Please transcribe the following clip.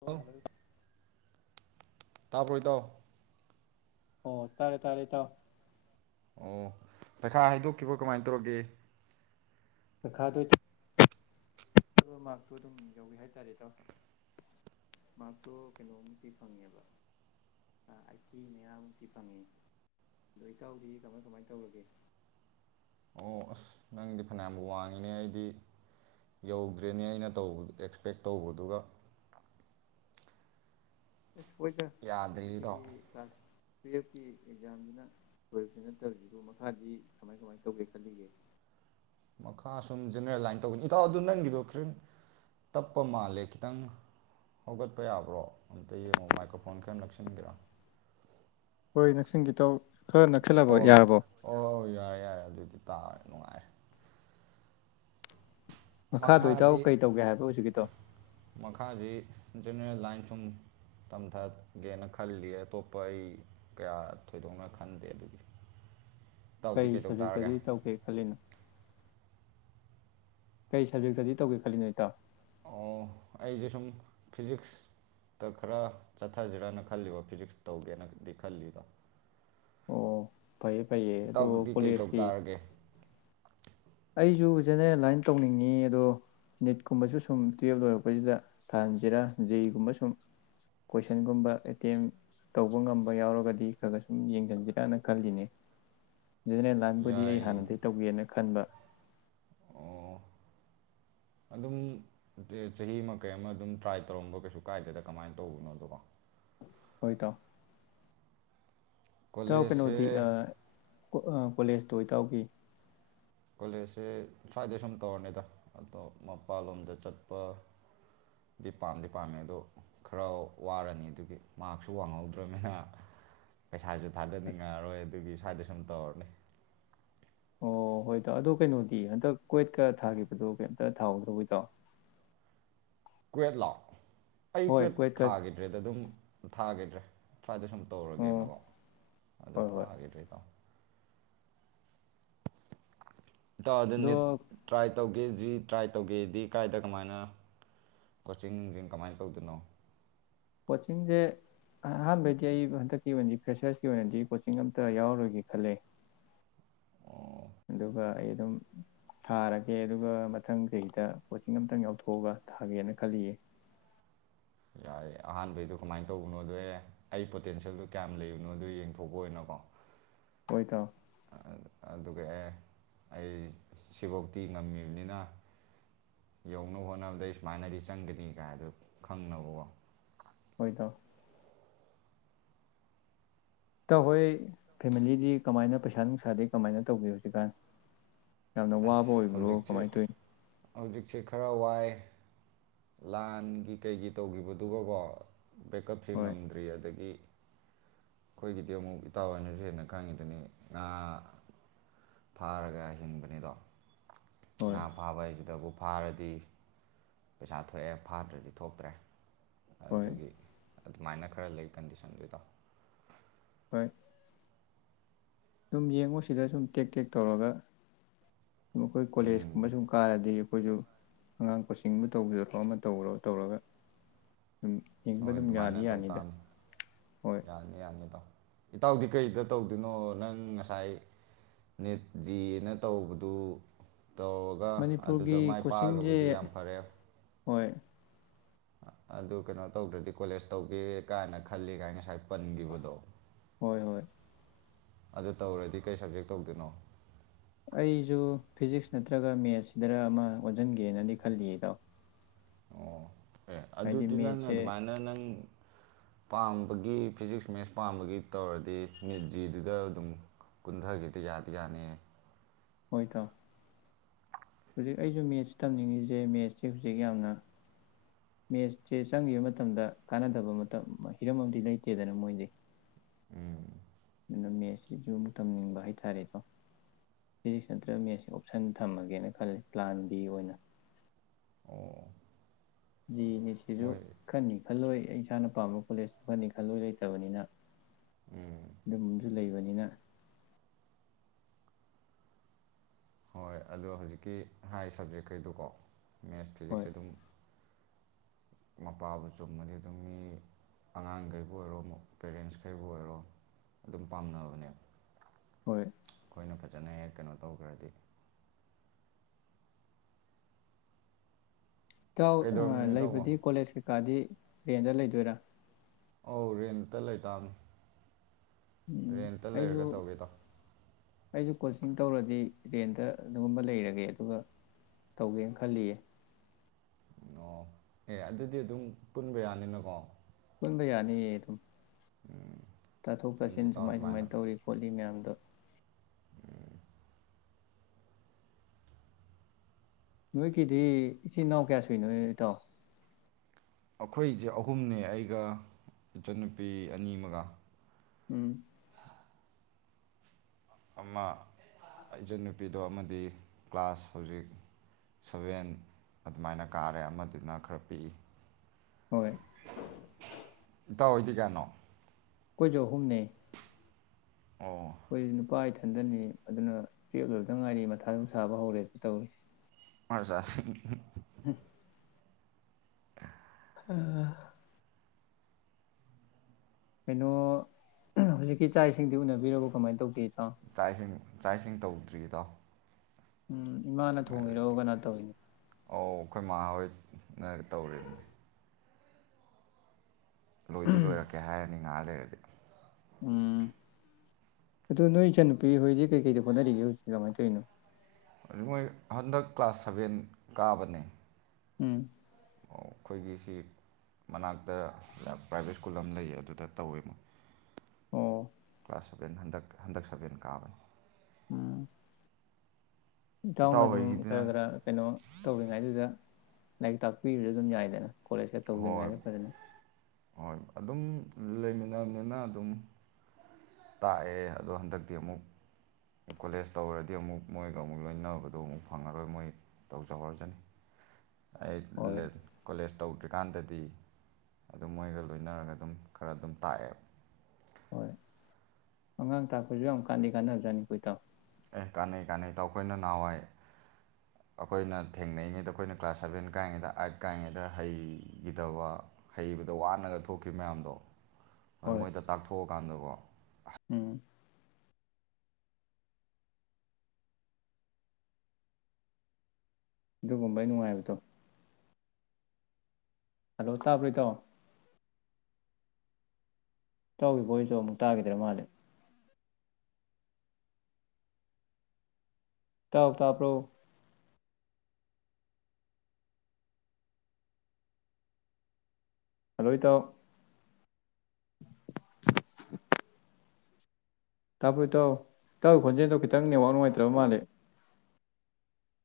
ꯑꯣ ꯍꯂꯣ ꯇꯥꯕꯔꯣꯏꯗꯣ ꯑꯣ ꯇꯥꯔꯦ ꯇꯥꯔꯦ ꯏ ꯇꯥꯎ ꯑꯣ ꯄꯩꯈꯥ ꯍꯥꯏꯗꯣꯛꯈꯤꯕꯣ ꯀꯃꯥꯏꯅ ꯇꯧꯔꯒꯦ ꯥ ꯇ ꯃꯥꯔꯛꯇꯣ ꯑꯗꯨꯝ ꯌꯧꯋꯦ ꯍꯥꯏꯇꯥꯔꯦ ꯏ ꯇꯥꯎ ꯃꯥꯔꯛꯇꯣ ꯀꯩꯅꯣꯃꯨꯛꯇꯤ ꯐꯪꯉꯦꯕ ꯑꯥꯏꯠꯇꯤ ꯃꯌꯥꯃꯨꯛꯇꯤ ꯐꯪꯉꯦ ꯑꯗꯨꯗꯣ ꯏꯇꯥꯎꯗꯤ ꯀꯃꯥꯏ ꯀꯃꯥꯏ ꯇꯧꯔꯒꯦ ꯑꯣ ꯑꯁ ꯅꯪꯗꯤ ꯐꯅꯌꯥꯝ ꯋꯥꯡꯉꯤꯅꯦ ꯑꯩꯗꯤ ꯌꯧꯗ꯭ꯔꯦꯅꯦ ꯑꯩꯅ ꯇꯧꯕ ꯑꯦꯛꯁꯄꯦꯛ ꯇꯧꯕꯗꯨꯒ ꯑꯦ ꯁꯣꯏꯗ ꯌꯥꯗ꯭ꯔꯤ ꯁꯤꯆꯒꯤ ꯏꯇꯥꯎ ꯀ꯭ꯂꯥꯁ ꯇꯨꯌꯦꯞꯀꯤ ꯑꯦꯛꯖꯥꯝꯗꯨꯅ ꯂꯣꯏꯕꯁꯨ ꯅꯠꯇꯕꯖꯤꯗ ꯃꯈꯥꯗꯤ ꯀꯃꯥꯏ ꯀꯃꯥꯏꯅ ꯇꯧꯒꯦ ꯈꯜꯂꯤꯒꯦ ꯃꯈꯥ ꯁꯨꯝ ꯖꯦꯅꯔꯦꯜ ꯂꯥꯏꯟ ꯇꯧꯒꯅꯤ ꯏꯇꯥꯎ ꯑꯗꯨ ꯅꯪꯒꯤꯗꯣ ꯈꯤꯇꯪ ꯇꯞꯄ ꯃꯥꯜꯂꯦ ꯈꯤꯇꯪ ꯍꯧꯒꯠꯄ ꯌꯥꯕ꯭ꯔꯣ ꯑꯝꯇ ꯌꯦꯡꯉꯣ ꯃꯥꯏꯀ꯭ꯔꯣꯐꯣꯟ ꯀꯔꯝ ꯅꯛꯁꯤꯟꯒꯦꯔꯥ ꯍꯣꯏ ꯅꯛꯁꯤꯡꯒꯤ ꯇꯥꯎ ꯑꯣ ꯑꯣ ꯌꯥꯔꯦ ꯌꯥꯔꯦ ꯑꯗꯨꯗꯤ ꯇꯥꯦ ꯅꯨꯡꯉꯥꯏꯔ ꯃꯈꯥꯗꯣ ꯏꯇꯥꯎ ꯃꯈꯥꯁꯤ ꯀꯩ ꯇꯧꯒꯦ ꯍꯥꯏꯕ ꯍꯧꯖꯀꯤꯗꯣ ꯖꯦꯅꯦꯔꯦꯜ ꯂꯥꯏꯟ ꯁꯨꯝ ꯇꯝꯊꯒꯦꯅ ꯈꯜꯂꯤ ꯑꯇꯣꯞꯄ ꯑꯩ ꯀꯌꯥ ꯊꯣꯏꯗꯣꯛꯅ ꯈꯟꯗꯦ ꯑꯗꯨꯒꯤ ꯏꯇꯥꯎꯗꯤ ꯀꯔꯤ ꯀꯩꯗꯧ ꯇꯥꯔꯒꯦ ꯁꯕꯖꯦꯛꯇꯗꯤ ꯇꯧꯒꯦ ꯈꯜꯂꯤꯅꯣ ꯀꯩ ꯁꯕꯖꯦꯛꯇꯗꯤ ꯇꯧꯒꯦ ꯈꯜꯂꯤꯅꯣ ꯑꯇꯥ ꯑꯣ ꯑꯩꯁꯦ ꯁꯨꯝ ꯐꯤꯖꯤꯛꯁꯇ ꯈꯔ ꯆꯠꯊꯁꯤꯔꯅ ꯈꯜꯂꯤꯕꯣ ꯐꯤꯖꯤꯛꯁ ꯇꯧꯒꯦꯅꯗꯤ ꯈꯜꯂꯤꯗꯣ ꯑꯣ ꯐꯩꯌꯦ ꯐꯩꯌꯦ ꯑꯗꯣ ꯏꯇꯥꯎꯗꯤ ꯀꯩ ꯇꯧ ꯀꯣꯂꯦꯖꯁꯤ ꯇꯥꯔꯒꯦ ꯑꯩꯁꯨ ꯖꯦꯅꯦꯔꯦꯜ ꯂꯥꯏꯟ ꯇꯧꯅꯤꯡꯉꯤ ꯑꯗꯣ ꯅꯤꯠꯀꯨꯝꯕꯁꯨ ꯁꯨꯝ ꯇꯨꯌꯦꯜꯞ ꯂꯣꯏꯔꯛꯄꯁꯤꯗ ꯊꯥꯍꯟꯁꯤꯔꯥ ꯖꯦꯒꯨꯝꯕ ꯁꯨꯝ ꯀꯣꯏꯁꯟꯒꯨꯝꯕ ꯑꯦꯇꯦꯝ ꯇꯧꯕ ꯉꯝꯕ ꯌꯥꯎꯔꯒꯗꯤ ꯈꯔ ꯈꯔ ꯁꯨꯝ ꯌꯦꯡꯁꯤꯟꯁꯤꯔꯅ ꯈꯜꯂꯤꯅꯤ ꯖꯦꯅꯦꯔꯦꯜ ꯂꯥꯏꯟꯕꯨꯗꯤ ꯑꯩ ꯌꯥꯏ ꯍꯥꯟꯅꯗꯤ ꯇꯧꯒꯦꯅ ꯈꯟꯕ ꯑꯣ ꯑꯗꯨꯝ ꯆꯍꯤ ꯑꯃ ꯀꯩ ꯑꯃ ꯑꯗꯨꯝ ꯇ꯭ꯔꯥꯏ ꯇꯧꯔꯝꯕ ꯀꯩꯁꯨ ꯀꯥꯏꯗꯦꯗ ꯀꯃꯥꯏꯅ ꯇꯧꯕꯅꯣꯗꯀꯣ ꯍꯇꯥ ꯀꯣ ꯀ ꯀꯣꯂꯦꯖꯁꯦ ꯅꯣꯗꯤ ꯑ ꯀꯣꯂꯦꯖꯇꯨ ꯏ ꯇꯥꯎꯈꯤ ꯀꯣꯂꯦꯖꯁꯦ ꯁ꯭ꯋꯥꯏꯗ ꯁꯨꯝ ꯇꯧꯔꯅꯤꯗ ꯑꯗꯣ ꯃꯄꯥꯟꯂꯣꯝꯗ ꯆꯠꯄꯗꯤ ꯄꯥꯝꯗꯦ ꯄꯥꯝꯃꯦ ꯑꯗꯣ ꯈꯔ ꯋꯥꯔꯅꯤ ꯑꯗꯨꯒꯤ ꯃꯥꯔꯛꯁꯨ ꯋꯥꯡꯍꯧꯗ꯭ꯔꯕꯅꯤꯅ ꯄꯩꯁꯥꯁꯨ ꯊꯥꯗꯅꯤꯡꯉꯛꯑꯔꯣꯏ ꯑꯗꯨꯒꯤ ꯁꯗꯁꯟ ꯇꯧꯔꯅꯤ ꯑꯣ ꯍꯣꯏꯗꯣ ꯑꯗꯣ ꯀꯩꯅꯣꯗꯤ ꯍꯟꯇꯛ ꯀ꯭ꯋꯦꯠꯀ ꯊꯥꯈꯤꯕꯗꯨꯣ ꯀꯩꯝꯇ ꯊꯥꯍꯧꯗ꯭ꯔꯣꯩꯗꯣ ꯀ꯭ꯋꯦꯠꯂꯣ ꯑꯩ ꯍꯣꯏ ꯀꯋꯦꯠ ꯀ꯭ꯋꯦꯠꯀ ꯊꯥꯒꯤꯗ꯭ꯔꯦꯗ ꯑꯗꯨꯝ ꯊꯥꯒꯤꯗ꯭ꯔꯦ ꯁ꯭ꯋꯥꯏꯗ ꯁꯨꯝ ꯑꯣ ꯇꯧꯔꯒꯦꯅꯀꯣ ꯑꯗꯨ ꯍꯣꯏ ꯍꯣꯏ ꯊꯥꯒꯤꯗ꯭ꯔꯦ ꯏꯇꯥꯎ ꯏꯇ ꯑꯗꯨ ꯑꯗꯣ ꯅꯤꯠ ꯇ꯭ꯔꯥꯏ ꯇꯧꯒꯦ ꯖꯤ ꯇ꯭ꯔꯥꯏ ꯇꯧꯒꯦꯗꯤ ꯀꯥꯏꯗ ꯀꯃꯥꯏꯅ ꯀꯣꯆꯤꯡ ꯅꯨꯡꯖꯤꯡ ꯀꯃꯥꯏꯅ ꯇꯧꯗꯣꯏꯅꯣ ꯀꯣꯆꯤꯡꯁꯦ ꯑꯍꯥꯟꯕꯩꯗꯤ ꯑꯩ ꯍꯟꯗꯛꯀꯤ ꯑꯣꯏꯅꯗꯤ ꯐ꯭ꯔꯦꯁꯔꯁꯀꯤ ꯑꯣꯏꯅꯗꯤ ꯀꯣꯆꯤꯡ ꯑꯃꯝꯇ ꯌꯥꯎꯔꯣꯏꯒꯦ ꯈꯜꯂꯦ ꯑꯣ ꯑꯗꯨꯒ ꯑꯩ ꯑꯗꯨꯝ ꯊꯥꯔꯒꯦ ꯑꯗꯨꯒ ꯃꯊꯪ ꯆꯍꯤꯗ ꯀꯣꯆꯤꯡ ꯑꯃꯝꯇꯪ ꯌꯥꯎꯊꯣꯛꯑꯒ ꯊꯥꯒꯦꯅ ꯈꯜꯂꯤꯌꯦ ꯌꯥꯏ ꯑꯍꯥꯟꯕꯩꯗꯣ ꯀꯃꯥꯏꯅ ꯇꯧꯕꯅꯣꯗꯣ ꯑꯦ ꯑꯩ ꯄꯣꯇꯦꯟꯁꯤꯌꯦꯜꯗꯣ ꯀꯌꯥꯝ ꯂꯩꯕꯅꯣꯗꯣ ꯌꯦꯡꯊꯣꯛꯄ ꯑꯣꯏꯅꯣꯀꯣ ꯇꯧ ꯑꯗꯨꯒ ꯑꯦ ꯑꯩ ꯁꯤꯕꯣꯛꯇꯤ ꯉꯝꯃꯤꯕꯅꯤꯅ ꯌꯧꯅꯕ ꯍꯣꯠꯅꯕꯗꯩ ꯁꯨꯃꯥꯏꯅꯗꯤ ꯆꯪꯒꯅꯤ ꯀꯥꯏꯗ ꯈꯪꯅꯕꯀꯣ ꯍꯣꯏ ꯢꯇꯩ ꯏꯇꯎ ꯍꯣꯏ ꯐꯦꯃꯤꯂꯤꯗꯤ ꯀꯃꯥꯏꯅ ꯄꯩꯁꯥ ꯅꯨꯡꯁꯥꯗꯤ ꯀꯃꯥꯏꯅ ꯇꯧꯒꯦ ꯍꯧꯖꯤꯛꯀꯥꯟ ꯌꯥꯝꯅ ꯋꯥꯕ ꯑꯁ ꯑꯣꯏꯕ꯭ꯔꯣ ꯍꯧꯖꯤꯛꯁꯦ ꯀꯃꯥꯏꯅ ꯇꯧꯅꯤ ꯍꯧꯖꯤꯛꯁꯦ ꯈꯔ ꯋꯥꯏ ꯂꯥꯟꯒꯤ ꯀꯩꯒꯤ ꯇꯧꯈꯤꯕꯗꯨꯒꯀꯣ ꯕꯦꯛꯀꯞꯁꯤ ꯍꯣꯏ ꯉꯝꯗ꯭ꯔꯤ ꯑꯗꯒꯤ ꯑꯩꯈꯣꯏꯒꯤꯗꯤ ꯑꯃꯨꯛ ꯏꯇꯥꯎ ꯍꯣꯏꯅꯥꯁꯨ ꯍꯦꯟꯅ ꯈꯪꯉꯤꯗꯨꯅꯤ ꯉꯥ ꯐꯥꯔꯒꯥ ꯍꯤꯡꯕꯅꯤꯗꯣ ꯍꯣꯏ ꯉꯥ ꯐꯕ ꯍꯥꯏꯖꯤꯇꯕꯨ ꯐꯥꯔꯗꯤ ꯄꯩꯁꯥ ꯊꯣꯛꯑꯦ ꯐꯥꯗ꯭ꯔꯗꯤ ꯊꯣꯛꯇ꯭ꯔꯦ ꯍꯣꯏ ꯑꯗꯨꯗꯨꯒꯤ ꯑꯗꯨꯃꯥꯏꯅ ꯈꯔ ꯂꯩ ꯀꯟꯗꯤꯁꯟꯗꯨ ꯏꯇꯥꯎ ꯍꯣꯏ ꯁꯨꯝ ꯌꯦꯡꯉꯨ ꯁꯤꯗ ꯁꯨꯝ ꯇꯦꯛ ꯇꯦꯛ ꯇꯧꯔꯒ ꯁ ꯑꯩꯈꯣꯏ ꯀꯣꯂꯦꯖ ꯀꯨꯝꯕ ꯁꯨꯝ ꯀꯥꯔꯗꯤ ꯑꯩꯈꯣꯏꯁꯨ ꯑꯉꯥꯡ ꯀꯣꯆꯤꯡꯕꯨ ꯇꯧꯕꯤꯔꯁꯨ ꯑꯃ ꯇꯧ ꯇꯧꯔꯒ ꯑꯗꯨꯝ ꯍꯤꯡꯕ ꯍꯣꯏ ꯑꯗꯨꯝ ꯑꯗꯨꯃꯥꯏꯅ ꯌꯥꯗꯤ ꯇꯧ ꯌꯥꯅꯤꯗ ꯇꯥꯃꯤ ꯍꯣꯏ ꯌꯥꯅꯤ ꯌꯥꯅꯤ ꯏꯇꯥꯎ ꯏꯇꯥꯎꯗꯤ ꯀꯩꯗ ꯇꯧꯗꯣꯏꯅꯣ ꯅꯪ ꯉꯁꯥꯏ ꯅꯦꯠ ꯖꯤꯅ ꯇꯧꯕꯗꯨ ꯇꯧꯔꯒ ꯃꯅꯤꯄꯨꯔꯒꯤ ꯑꯗꯨꯗ ꯃꯥꯏ ꯀꯣꯆꯤꯡꯁꯦ ꯄꯥꯛꯑꯒꯕꯨꯗꯤ ꯌꯥꯝ ꯐꯔꯦ ꯍꯣꯏ ꯑꯗꯨ ꯀꯩꯅꯣ ꯇꯧꯗ꯭ꯔꯗꯤ ꯀꯣꯂꯦꯖ ꯇꯧꯒꯦ ꯀꯥꯏꯅ ꯈꯜꯂꯤ ꯀꯥꯏꯅ ꯉꯁꯥꯏ ꯄꯟꯈꯤꯕꯗꯣ ꯍꯣꯏ ꯍꯣꯏ ꯑꯗꯨ ꯇꯧꯔꯗꯤ ꯀꯩ ꯁꯕꯖꯦꯛ ꯇꯧꯗꯣꯏꯅꯣ ꯑꯩꯁꯨ ꯐꯤꯖꯤꯛꯁ ꯅꯠꯇ꯭ꯔꯒ ꯃꯦꯠꯁꯁꯤꯗꯔ ꯑꯃ ꯑꯣꯟꯁꯤꯟꯒꯦꯅꯗꯤ ꯈꯜꯂꯤꯌꯦ ꯏꯇꯥꯎ ꯑꯣ ꯑꯦ ꯍꯥꯏꯗꯤ ꯑꯗꯨꯗꯤ ꯅꯪ ꯃꯦꯠꯁꯁꯦ ꯑꯗꯨꯃꯥꯏꯅ ꯅꯪ ꯄꯥꯝꯕꯒꯤ ꯐꯤꯖꯤꯛꯁ ꯃꯦꯠꯁ ꯄꯥꯝꯕꯒꯤ ꯇꯧꯔꯗꯤ ꯅꯤꯠ ꯖꯤꯗꯨꯗ ꯑꯗꯨꯝ ꯀꯨꯟꯊꯒꯦꯗꯤ ꯌꯥꯗꯤ ꯌꯥꯅꯤꯌꯦ ꯍꯣꯏ ꯇꯥꯎ ꯍꯧꯖꯤꯛ ꯑꯩꯁꯨ ꯃꯦꯠꯁ ꯇꯝꯅꯤꯡꯉꯤꯁꯦ ꯃꯦꯠꯁꯁꯦ ꯍꯧꯖꯤꯛ ꯌꯥꯝꯅ ꯃꯦꯠꯁꯁꯦ ꯆꯪꯈꯤꯕ ꯃꯇꯝꯗ ꯀꯥꯟꯅꯗꯕ ꯃꯇꯝ ꯍꯤꯔꯝ ꯑꯃꯗꯤ ꯂꯩꯇꯦꯗꯅ ꯃꯣꯏꯗꯤ ꯑꯗꯨ ꯃꯦꯠꯁꯁꯤꯁꯨ ꯑꯃꯨꯛ ꯊꯝꯅꯤꯡꯕ ꯍꯥꯏꯇꯥꯔꯦꯀꯣ ꯐꯤꯖꯤꯛꯁ ꯅꯠꯇ꯭ꯔꯒ ꯃꯦꯠꯁꯁꯤ ꯑꯣꯞꯁꯟ ꯊꯝꯃꯒꯦꯅ ꯈꯂꯦ ꯄ꯭ꯂꯥꯟ ꯕꯤ ꯑꯣꯏꯅ ꯑꯣ ꯖꯤ ꯅꯤꯌ ꯁꯤꯁꯨ ꯃꯣꯏ ꯈꯅꯤ ꯈꯜꯂꯣꯏ ꯑꯩ ꯏꯁꯥꯅ ꯄꯥꯝꯕ ꯀꯣꯂꯦꯖꯇꯨ ꯈꯅꯤ ꯈꯜꯂꯣꯏ ꯂꯩꯇꯕꯅꯤꯅ ꯑꯗꯨꯝꯕꯁꯨ ꯂꯩꯕꯅꯤꯅ ꯍꯣꯏ ꯑꯗꯣ ꯍꯧꯖꯤꯛꯀꯤ ꯍꯥꯏ ꯁꯕꯖꯦꯛ ꯈꯩꯗꯣꯀꯣ ꯃꯦꯠꯁ ꯍꯣꯏ ꯐꯤꯖꯤꯛꯁ ꯑꯗꯨꯝ ꯃꯄꯥꯕꯨ ꯆꯨꯝꯃꯗꯤ ꯑꯗꯨꯝ ꯃꯤ ꯑꯉꯥꯡꯈꯩꯕꯨ ꯑꯣꯏꯔꯣ ꯄꯦꯔꯦꯟꯁꯈꯩꯕꯨ ꯑꯣꯏꯔꯣ ꯑꯗꯨꯝ ꯄꯥꯝꯅꯕꯅꯦꯕ ꯍꯣꯏ ꯑꯩꯈꯣꯏꯅ ꯐꯖꯅ ꯍꯦꯛ ꯀꯩꯅꯣ ꯇꯧꯈ꯭ꯔꯗꯤ ꯏꯇꯥꯎ ꯑ ꯀꯩꯗꯧꯔꯝꯃꯤꯅꯣ ꯏꯇꯥꯎꯕꯣ ꯂꯩꯕꯗꯤ ꯀꯣꯂꯦꯖ ꯀꯩꯀꯥꯗꯤ ꯔꯦꯟꯗ ꯂꯩꯗꯣꯏꯔꯥ ꯑꯧ ꯔꯦꯟꯇ ꯂꯩꯇꯥꯕꯅꯤ ꯎꯝ ꯔꯦꯟꯇ ꯂꯩꯔꯒ ꯑꯩꯁꯨ ꯇꯧꯒꯦꯗꯣ ꯑꯩꯁꯨ ꯀꯣꯆꯤꯡ ꯇꯧꯔꯗꯤ ꯔꯦꯟꯗ ꯑꯗꯨꯒꯨꯝꯕ ꯂꯩꯔꯒꯦ ꯑꯗꯨꯒ ꯇꯧꯒꯦꯅ ꯈꯜꯂꯤꯌꯦ ꯑꯣ ꯑꯦ ꯑꯗꯨꯗꯤ ꯑꯗꯨꯝ ꯄꯨꯟꯕ ꯌꯥꯅꯤꯅꯀꯣ ꯄꯨꯟꯕ ꯌꯥꯅꯤꯌꯦ ꯗꯨꯝ ꯇꯥꯊꯣꯛ ꯄꯨꯟꯁꯤ ꯇꯥꯁꯤꯟ ꯏꯇꯥꯎ ꯁꯨꯃꯥꯏ ꯑꯗꯨꯃꯥꯏꯅ ꯁꯨꯃꯥꯏꯅ ꯇꯧꯔꯤ ꯈꯣꯠꯂꯤ ꯃꯌꯥꯝ ꯅꯣꯏꯒꯤꯗꯤ ꯏꯆꯤꯜ ꯏꯅꯥꯎ ꯀꯌꯥ ꯁꯨꯏꯅꯣ ꯏꯇꯥꯎ ꯑꯩꯈꯣꯏꯁꯦ ꯑꯍꯨꯝꯅꯦ ꯑꯩꯒ ꯏꯆꯟꯅꯨꯄꯤ ꯑꯅꯤ ꯑꯃꯒ ꯎꯝ ꯑꯃ ꯏꯆꯟꯟꯅꯨꯄꯤꯗꯣ ꯑꯃꯗꯤ ꯀ꯭ꯂꯥꯁ ꯍꯧꯖꯤꯛ ꯁꯚꯦꯟ ꯑꯗꯨꯃꯥꯏꯅ ꯀꯥꯔꯦ ꯑꯃꯗꯨꯅ ꯈꯔ ꯄꯤꯛꯏ ꯍꯣꯏ ꯏꯇꯥꯎꯑꯣ ꯍꯣꯏꯗꯤ ꯀꯌꯥꯅꯣ ꯀꯣꯏꯖꯨ ꯑꯍꯨꯝꯅꯦ ꯑꯣ ꯈꯣꯏꯖꯨ ꯅꯨꯄꯥꯥ ꯏꯊꯟ ꯑꯗꯨꯅꯤ ꯑꯗꯨꯅ ꯇꯨꯌꯦꯂ꯭ꯚ ꯂꯣꯏꯔꯛꯄꯗ ꯉꯥꯏꯔꯤ ꯃꯊꯥ ꯑꯗꯨꯝ ꯁꯥꯕ ꯍꯧꯔꯦ ꯇꯧꯔꯤ [unintelligible] ꯑꯥ ꯀꯩꯅꯣ ꯍꯧꯖꯤꯛꯀꯤ ꯆꯥꯛ ꯏꯁꯤꯡꯗꯤ ꯎꯅꯕꯤꯔꯕ ꯀꯃꯥꯏꯅ ꯇꯧꯒꯦ ꯏꯇꯥꯎ ꯆꯥꯛ ꯏꯁꯤꯡ ꯆꯥꯛ ꯏꯁꯤꯡ ꯇꯧ ꯇ꯭ꯔꯤꯗꯣ ꯎꯝ ꯏꯃꯥꯅ ꯊꯣꯡꯉꯤꯑꯣ ꯀꯅꯥ ꯊꯣꯡꯉꯤꯅꯣ ꯅꯒ ꯇꯧꯔꯤꯕꯅꯦ ꯂꯣꯏꯗꯤ ꯂꯣꯏꯔꯛꯀꯦ ꯍꯥꯏꯔꯅꯤ ꯉꯍꯥꯛ ꯂꯩꯔꯗꯤ ꯎꯝ ꯑꯗꯨ ꯅꯣꯏ ꯏꯆꯟꯅꯨꯄꯤ ꯍꯣꯏꯗꯤ ꯀꯩꯀꯩꯗ ꯍꯣꯠꯅꯔꯤꯒꯦ ꯍꯧꯖꯤꯛ ꯀꯃꯥꯏꯅ ꯇꯧꯔꯤꯅꯣ ꯑꯗꯨ ꯃꯣꯏ ꯍꯟꯗꯛ ꯀ꯭ꯂꯥꯁ ꯁꯚꯦꯟ ꯀꯥꯕꯅꯦ ꯎꯝ ꯑꯩꯈꯣꯏꯒꯤꯁꯤ ꯃꯅꯥꯛꯇ ꯄ꯭ꯔꯥꯏꯚꯦꯠ ꯁ꯭ꯀꯨꯜ ꯑꯃ ꯂꯩꯌꯦ ꯑꯗꯨꯗ ꯇꯧꯋꯦ ꯃ ꯑꯣ ꯀ꯭ꯂꯥꯁ ꯁꯕꯦꯟ ꯍꯟꯗꯛ ꯍꯟꯗꯛ ꯁꯕꯦꯟ ꯀꯥꯕꯅꯤ ꯎꯝ ꯏꯇꯥꯎꯅ ꯏꯇꯥꯎ ꯑꯗꯨꯝ ꯈꯔ ꯍꯣꯏꯒꯤꯗꯨꯅ ꯈꯔ ꯀꯩꯅꯣ ꯇꯧꯔꯤ ꯍꯥꯏꯗꯨꯗ ꯂꯥꯏꯔꯤꯛ ꯇꯥꯛꯄꯤꯔꯁꯨ ꯑꯗꯨꯝ ꯌꯥꯏꯗꯅ ꯀꯣꯂꯦꯖ ꯍꯦꯛ ꯍꯣꯏ ꯇꯧꯗ꯭ꯔꯤꯉꯩꯗ ꯐꯖꯅ ꯍꯣꯏ ꯑꯗꯨꯝ ꯂꯩꯃꯤꯟꯅꯕꯅꯤꯅ ꯑꯗꯨꯝ ꯇꯥꯛꯑꯦ ꯑꯗꯣ ꯍꯟꯗꯛꯇꯤ ꯑꯃꯨꯛ ꯀꯣꯂꯦꯖ ꯇꯧꯔꯗꯤ ꯑꯃꯨꯛ ꯃꯣꯏꯒ ꯑꯃꯨꯛ ꯂꯣꯏꯅꯕꯗꯣ ꯑꯃꯨꯛ ꯐꯪꯉꯔꯣꯏ ꯃꯣꯏ ꯇꯧꯖꯍꯧꯔꯖꯅꯤ꯫ ꯑꯩꯠ ꯍꯣꯏ ꯂꯦꯠ ꯀꯣꯂꯦꯖ ꯇꯧꯗꯔ꯭ꯤ꯫ ꯀꯥꯟꯗꯗꯤ ꯑꯗꯨꯝ ꯃꯣꯏꯒ ꯂꯣꯏꯅꯔꯒ ꯑꯗꯨꯝ ꯈꯔ ꯑꯗꯨꯝ ꯇꯥꯛꯑꯦ ꯍꯣꯏ ꯑꯉꯥꯡ ꯇꯥꯛꯄꯁꯨ ꯌꯥꯝ ꯀꯥꯟꯗꯤ ꯀꯥꯅꯕꯖꯥꯠꯅꯤꯀꯣ ꯏꯇꯥꯎ꯫ ꯑꯦ ꯀꯥꯟꯅꯩ-ꯀꯥꯟꯅꯩ ꯏꯇꯥꯎ ꯑꯩꯈꯣꯏꯅ ꯅꯍꯥꯟꯋꯥꯏ ꯑꯈꯣꯏꯅ ꯊꯦꯡꯅꯔꯤꯉꯩꯗ ꯑꯩꯈꯣꯏꯅ ꯀ꯭ꯂꯥꯁ ꯁꯚꯦꯟ ꯀꯥꯏꯉꯩꯗ ꯑꯥꯏꯠ ꯀꯥꯏꯉꯩꯗ ꯍꯩꯈꯤꯗꯕ ꯍꯩꯕꯗꯣ ꯋꯥꯅꯒ ꯊꯣꯛꯈꯤ ꯃꯌꯥꯝꯗꯣ ꯍꯣꯏ ꯃꯣꯏꯗ ꯇꯥꯛꯊꯣꯛ ꯀꯥꯟꯗꯀꯣ ꯎꯝ ꯑꯗꯨꯒꯨꯝꯕꯩ ꯅꯨꯡꯉꯥꯏꯕꯗꯣ ꯍꯜꯂꯣ ꯇꯥꯕ꯭ꯔ ꯏꯇꯥꯎ꯫ ꯏꯇꯥꯎꯒꯤ ꯚꯣꯏꯁꯇꯣ ꯑꯃꯨꯛ ꯇꯥꯈꯤꯗ꯭ꯔ ꯃꯥꯜꯂꯦ꯫ ꯏꯇꯥꯎ ꯇꯥꯕ꯭ꯔꯣ ꯍꯂꯣ ꯏꯇꯥꯎ꯫ [inaudible] ꯇꯥꯕꯔꯣ ꯏꯇꯥꯎ ꯏꯇꯥꯎ ꯈꯣꯟꯖꯦꯜꯗꯨ ꯈꯤꯇꯪ ꯅꯦꯋꯥꯛ ꯅꯨꯡꯉꯥꯏꯇ꯭ꯔꯕ ꯃꯥꯜꯂꯦ